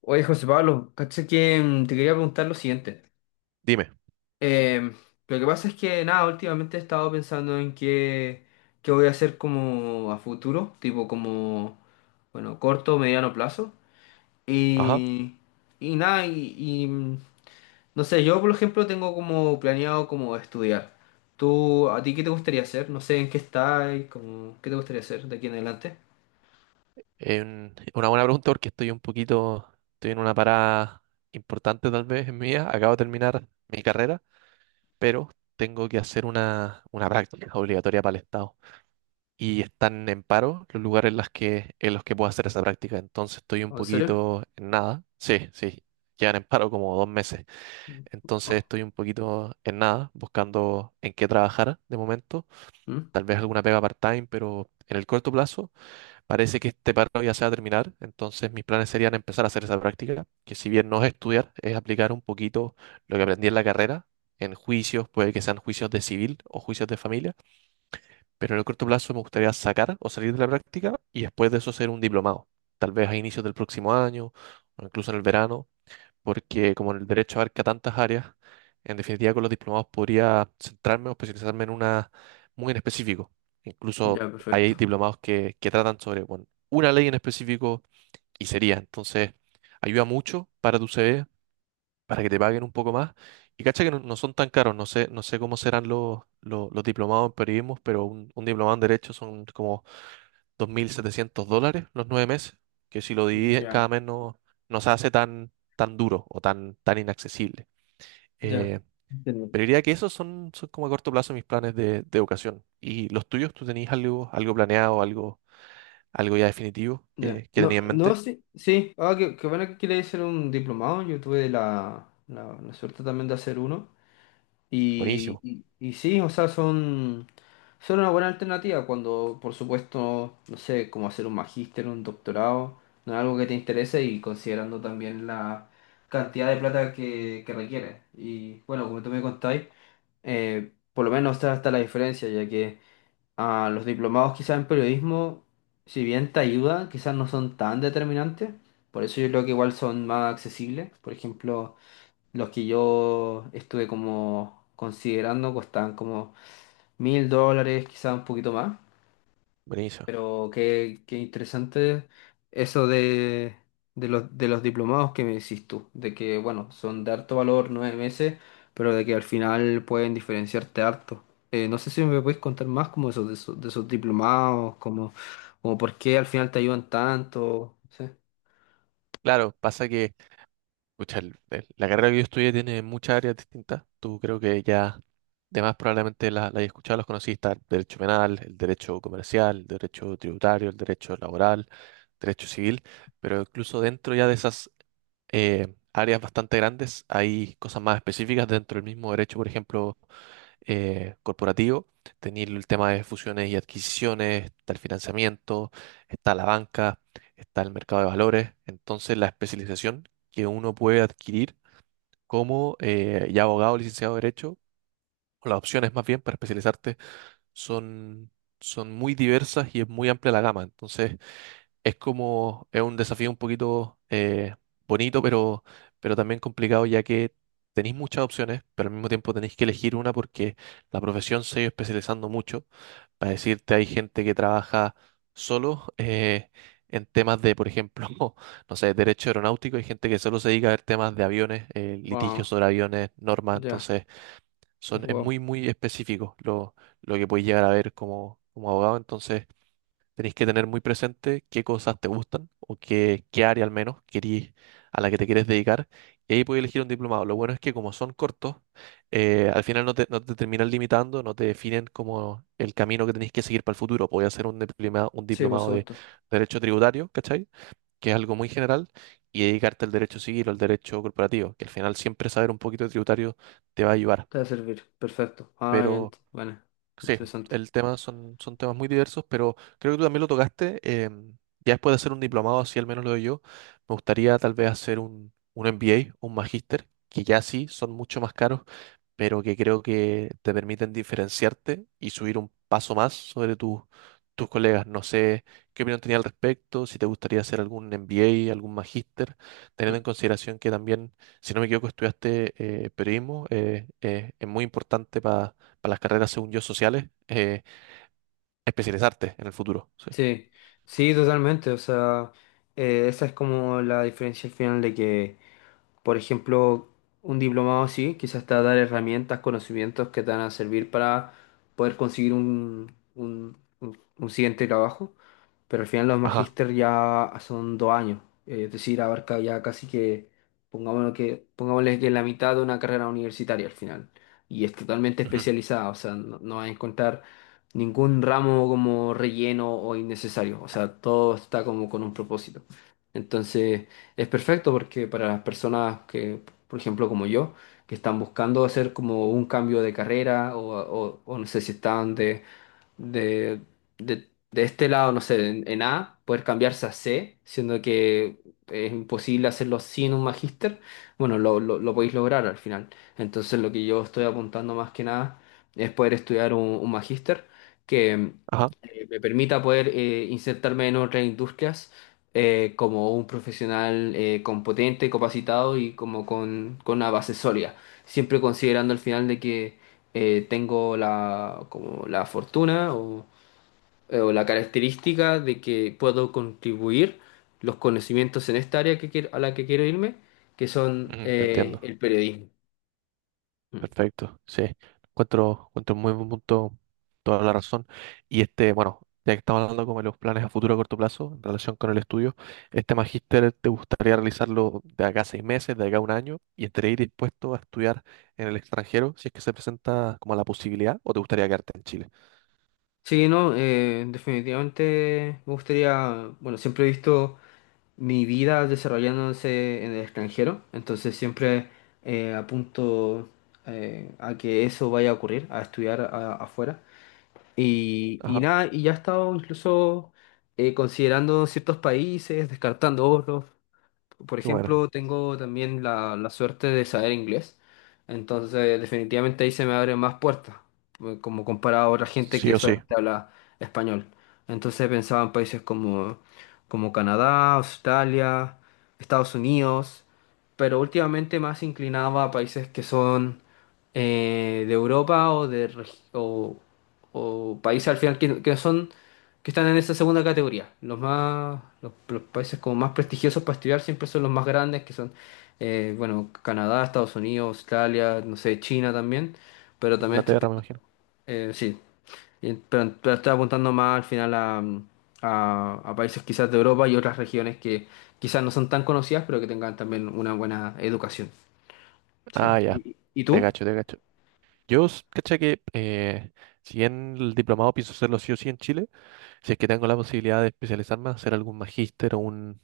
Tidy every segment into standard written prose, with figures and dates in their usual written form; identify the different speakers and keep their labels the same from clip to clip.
Speaker 1: Oye, José Pablo, caché que te quería preguntar lo siguiente.
Speaker 2: Dime,
Speaker 1: Eh, lo que pasa es que, nada, últimamente he estado pensando en qué voy a hacer como a futuro, tipo como, bueno, corto, mediano plazo.
Speaker 2: ajá.
Speaker 1: Y, y nada, no sé, yo por ejemplo tengo como planeado como estudiar. ¿Tú, a ti qué te gustaría hacer? No sé en qué estás, como, ¿qué te gustaría hacer de aquí en adelante?
Speaker 2: Una buena pregunta porque estoy en una parada importante tal vez en mi acabo de terminar mi carrera, pero tengo que hacer una práctica obligatoria para el Estado. Y están en paro los lugares en los que puedo hacer esa práctica. Entonces estoy un
Speaker 1: ¿O ¿En serio?
Speaker 2: poquito en nada. Sí, sí, llevan en paro como 2 meses. Entonces
Speaker 1: Oh,
Speaker 2: estoy un poquito en nada, buscando en qué trabajar de momento.
Speaker 1: ¿mm?
Speaker 2: Tal vez alguna pega part-time, pero en el corto plazo. Parece que este paro ya se va a terminar, entonces mis planes serían empezar a hacer esa práctica, que si bien no es estudiar, es aplicar un poquito lo que aprendí en la carrera, en juicios, puede que sean juicios de civil o juicios de familia, pero en el corto plazo me gustaría sacar o salir de la práctica y después de eso hacer un diplomado, tal vez a inicios del próximo año o incluso en el verano, porque como el derecho abarca tantas áreas, en definitiva con los diplomados podría centrarme o especializarme en una muy en específico. Incluso
Speaker 1: Ya, perfecto.
Speaker 2: hay diplomados que tratan sobre, bueno, una ley en específico y sería. Entonces, ayuda mucho para tu CV, para que te paguen un poco más. Y cacha que no, no son tan caros, no sé, no sé cómo serán los diplomados en periodismo, pero un diplomado en derecho son como US$2.700 los 9 meses, que si lo dividen cada
Speaker 1: Ya.
Speaker 2: mes no, no se hace tan, tan duro o tan, tan inaccesible.
Speaker 1: Ya,
Speaker 2: Eh,
Speaker 1: entiendo.
Speaker 2: pero diría que esos son, son como a corto plazo mis planes de educación. ¿Y los tuyos? ¿Tú tenías algo, algo planeado, algo, algo ya definitivo
Speaker 1: Ya.
Speaker 2: que tenías
Speaker 1: No,
Speaker 2: en
Speaker 1: no,
Speaker 2: mente?
Speaker 1: sí, sí. Ah, qué bueno que quería hacer un diplomado. Yo tuve la suerte también de hacer uno. Y,
Speaker 2: Buenísimo,
Speaker 1: y, y sí, o sea, son una buena alternativa cuando, por supuesto, no sé, como hacer un magíster, un doctorado, no es algo que te interese, y considerando también la cantidad de plata que requiere. Y bueno, como tú me contáis, por lo menos está la diferencia, ya que, ah, los diplomados quizás en periodismo, si bien te ayudan, quizás no son tan determinantes. Por eso yo creo que igual son más accesibles. Por ejemplo, los que yo estuve como considerando costaban como $1.000, quizás un poquito más.
Speaker 2: buenísimo.
Speaker 1: Pero qué interesante eso de, de los diplomados que me decís tú, de que, bueno, son de harto valor 9 meses, pero de que al final pueden diferenciarte harto. No sé si me puedes contar más como esos, de esos diplomados, como, como por qué al final te ayudan tanto. Sí.
Speaker 2: Claro, pasa que pucha, la carrera que yo estudié tiene muchas áreas distintas. Tú creo que ya, de más probablemente la hayas escuchado, las conocí, está el derecho penal, el derecho comercial, el derecho tributario, el derecho laboral, derecho civil, pero incluso dentro ya de esas áreas bastante grandes hay cosas más específicas dentro del mismo derecho, por ejemplo corporativo. Tenéis el tema de fusiones y adquisiciones, está el financiamiento, está la banca, está el mercado de valores. Entonces, la especialización que uno puede adquirir como ya abogado, licenciado de Derecho, o las opciones más bien para especializarte, son, son muy diversas y es muy amplia la gama. Entonces, es como, es un desafío un poquito bonito, pero, también complicado, ya que tenéis muchas opciones, pero al mismo tiempo tenéis que elegir una porque la profesión se ha ido especializando mucho. Para decirte, hay gente que trabaja solo en temas de, por ejemplo, no sé, derecho aeronáutico, hay gente que solo se dedica a ver temas de aviones, litigios
Speaker 1: Wow,
Speaker 2: sobre aviones, normas,
Speaker 1: ya,
Speaker 2: entonces
Speaker 1: pues,
Speaker 2: es
Speaker 1: wow.
Speaker 2: muy, muy específico lo que podéis llegar a ver como, como abogado, entonces... Tenéis que tener muy presente qué cosas te gustan o qué, qué área al menos querís, a la que te quieres dedicar. Y ahí podéis elegir un diplomado. Lo bueno es que como son cortos, al final no te, terminan limitando, no te definen como el camino que tenéis que seguir para el futuro. Podéis hacer un
Speaker 1: Sí, por
Speaker 2: diplomado de
Speaker 1: supuesto,
Speaker 2: derecho tributario, ¿cachai? Que es algo muy general, y dedicarte al derecho civil o al derecho corporativo, que al final siempre saber un poquito de tributario te va a ayudar.
Speaker 1: te va a servir. Perfecto.
Speaker 2: Pero
Speaker 1: Bueno,
Speaker 2: sí,
Speaker 1: interesante.
Speaker 2: el tema son, son temas muy diversos, pero creo que tú también lo tocaste. em, ya después de hacer un diplomado, así al menos lo doy yo, me gustaría tal vez hacer un, MBA, un magíster, que ya sí son mucho más caros pero que creo que te permiten diferenciarte y subir un paso más sobre tus colegas. No sé qué opinión tenía al respecto, si te gustaría hacer algún MBA, algún magíster, teniendo en consideración que también, si no me equivoco, estudiaste periodismo, es muy importante para las carreras, según yo, sociales, especializarte en el futuro. Sí.
Speaker 1: Sí, sí, totalmente. O sea, esa es como la diferencia al final de que, por ejemplo, un diplomado así quizás te va a dar herramientas, conocimientos que te van a servir para poder conseguir un siguiente trabajo, pero al final los
Speaker 2: Ajá,
Speaker 1: magíster ya son 2 años, es decir, abarca ya casi que, pongámosle que la mitad de una carrera universitaria al final, y es totalmente
Speaker 2: ujú,
Speaker 1: especializada, o sea, no vas a encontrar ningún ramo como relleno o innecesario, o sea, todo está como con un propósito. Entonces es perfecto porque para las personas que, por ejemplo, como yo, que están buscando hacer como un cambio de carrera o no sé si están de, de este lado, no sé, en A, poder cambiarse a C, siendo que es imposible hacerlo sin un magíster, bueno, lo podéis lograr al final. Entonces, lo que yo estoy apuntando más que nada es poder estudiar un magíster que
Speaker 2: ajá,
Speaker 1: me permita poder, insertarme en otras industrias, como un profesional competente, capacitado y como con una base sólida, siempre considerando al final de que, tengo la, como la fortuna o la característica de que puedo contribuir los conocimientos en esta área que a la que quiero irme, que son,
Speaker 2: ujú, te entiendo.
Speaker 1: el periodismo. Mm.
Speaker 2: Perfecto, sí. Encuentro muy buen punto, toda la razón. Y este, bueno, ya que estamos hablando como de los planes a futuro a corto plazo en relación con el estudio, ¿este magíster te gustaría realizarlo de acá a 6 meses, de acá a 1 año, y estarías dispuesto a estudiar en el extranjero si es que se presenta como la posibilidad o te gustaría quedarte en Chile?
Speaker 1: Sí, no, definitivamente me gustaría, bueno, siempre he visto mi vida desarrollándose en el extranjero, entonces siempre apunto, a que eso vaya a ocurrir, a estudiar afuera. Y
Speaker 2: Ajá,
Speaker 1: nada, y ya he estado incluso, considerando ciertos países, descartando otros. Por
Speaker 2: qué bueno.
Speaker 1: ejemplo, tengo también la suerte de saber inglés, entonces definitivamente ahí se me abren más puertas, como comparado a otra gente
Speaker 2: Sí
Speaker 1: que
Speaker 2: o sí.
Speaker 1: solamente habla español. Entonces pensaba en países como, como Canadá, Australia, Estados Unidos, pero últimamente más inclinaba a países que son, de Europa o o países al final que no son, que están en esa segunda categoría. Los países como más prestigiosos para estudiar siempre son los más grandes, que son, bueno, Canadá, Estados Unidos, Australia, no sé, China también, pero también
Speaker 2: Inglaterra, me imagino.
Speaker 1: sí. Pero estoy apuntando más al final a países quizás de Europa y otras regiones que quizás no son tan conocidas, pero que tengan también una buena educación. Sí.
Speaker 2: Ah, ya,
Speaker 1: ¿Y,
Speaker 2: te
Speaker 1: tú?
Speaker 2: cacho, te cacho. Yo, caché que si bien el diplomado pienso hacerlo sí o sí en Chile, si es que tengo la posibilidad de especializarme, hacer algún magíster o un,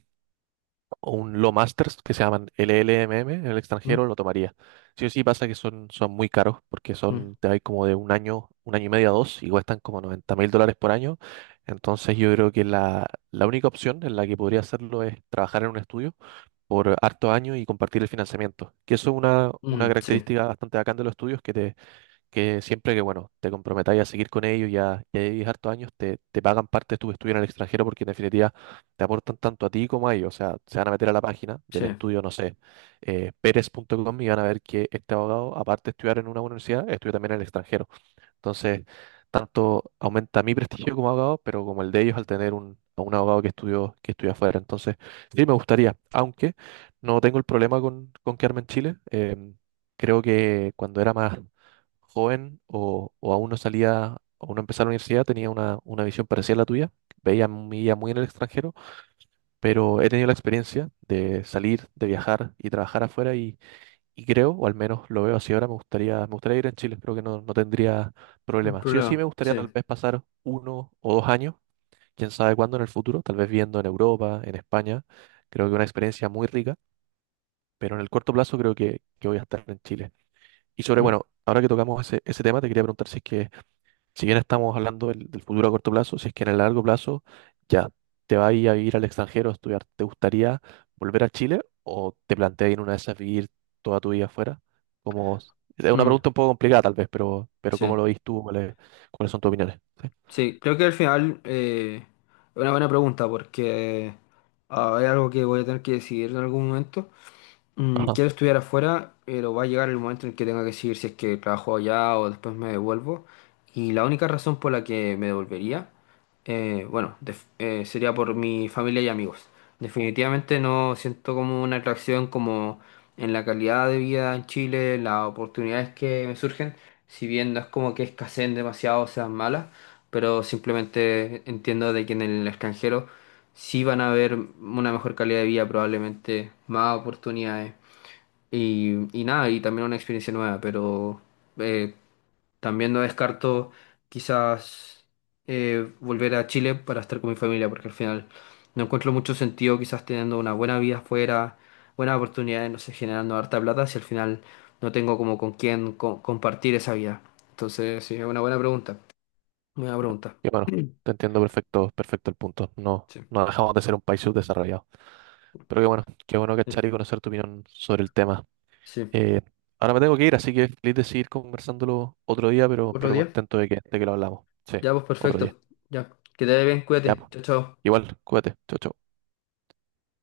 Speaker 2: o un Law Masters que se llaman LLMM en el
Speaker 1: ¿Mm?
Speaker 2: extranjero, lo tomaría. Sí o sí pasa que son, son muy caros porque
Speaker 1: Mm,
Speaker 2: son, te hay como de 1 año, 1 año y medio a dos y cuestan como US$90.000 por año. Entonces yo creo que la, única opción en la que podría hacerlo es trabajar en un estudio por hartos años y compartir el financiamiento. Que eso es una
Speaker 1: mm, sí,
Speaker 2: característica bastante bacán de los estudios que siempre que, bueno, te comprometáis a seguir con ellos y a vivir hartos años, te pagan parte de tus estudios en el extranjero porque en definitiva te aportan tanto a ti como a ellos. O sea, se van a meter a la página
Speaker 1: sí,
Speaker 2: del estudio, no sé, pérez punto com y van a ver que este abogado, aparte de estudiar en una universidad, estudia también en el extranjero. Entonces, tanto aumenta mi prestigio como abogado, pero como el de ellos al tener a un abogado que estudió, que estudia afuera. Entonces, sí me gustaría, aunque no tengo el problema con, quedarme en Chile. em, Creo que cuando era más joven o aún no salía, o no empezaba la universidad, tenía una visión parecida a la tuya. Veía mi vida muy en el extranjero, pero he tenido la experiencia de salir, de viajar y trabajar afuera y creo, o al menos lo veo así ahora, me gustaría ir en Chile, creo que no, no tendría
Speaker 1: no hay
Speaker 2: problema. Sí o sí me
Speaker 1: problema,
Speaker 2: gustaría
Speaker 1: sí,
Speaker 2: tal vez pasar 1 o 2 años, quién sabe cuándo en el futuro, tal vez viendo en Europa, en España, creo que una experiencia muy rica, pero en el corto plazo creo que voy a estar en Chile. Y sobre,
Speaker 1: mm,
Speaker 2: bueno, ahora que tocamos ese tema, te quería preguntar si es que si bien estamos hablando del futuro a corto plazo, si es que en el largo plazo ya te vas a ir a vivir al extranjero a estudiar, ¿te gustaría volver a Chile o te planteas ir una vez a vivir toda tu vida afuera? Como, es una
Speaker 1: mm,
Speaker 2: pregunta un poco complicada tal vez, pero ¿cómo
Speaker 1: sí.
Speaker 2: lo ves tú? ¿Cuáles son tus opiniones? Sí.
Speaker 1: Sí, creo que al final, es una buena pregunta porque, ah, es algo que voy a tener que decidir en algún momento. Mm,
Speaker 2: Ajá.
Speaker 1: quiero estudiar afuera, pero va a llegar el momento en el que tenga que decidir si es que trabajo allá o después me devuelvo. Y la única razón por la que me devolvería, bueno, sería por mi familia y amigos. Definitivamente no siento como una atracción como en la calidad de vida en Chile, las oportunidades que me surgen, si bien no es como que escaseen demasiado o sean malas, pero simplemente entiendo de que en el extranjero sí van a haber una mejor calidad de vida, probablemente más oportunidades y nada, y también una experiencia nueva, pero, eh, también no descarto quizás, volver a Chile para estar con mi familia, porque al final no encuentro mucho sentido quizás teniendo una buena vida afuera, buenas oportunidades, no sé, generando harta plata, si al final no tengo como con quién compartir esa vida. Entonces, sí, es una buena pregunta, buena pregunta.
Speaker 2: Y bueno, te entiendo perfecto, perfecto el punto. No,
Speaker 1: Sí,
Speaker 2: no dejamos de ser un país subdesarrollado. Pero qué bueno
Speaker 1: sí.
Speaker 2: cachar y conocer tu opinión sobre el tema.
Speaker 1: Sí.
Speaker 2: Eh, Ahora me tengo que ir, así que feliz de seguir conversándolo otro día, pero,
Speaker 1: Otro
Speaker 2: pero
Speaker 1: día.
Speaker 2: contento de que lo hablamos. Sí,
Speaker 1: Ya, pues
Speaker 2: otro día.
Speaker 1: perfecto. Ya, que te vaya bien,
Speaker 2: Ya,
Speaker 1: cuídate.
Speaker 2: pues.
Speaker 1: Chao, chao.
Speaker 2: Igual, cuídate. Chau, chau.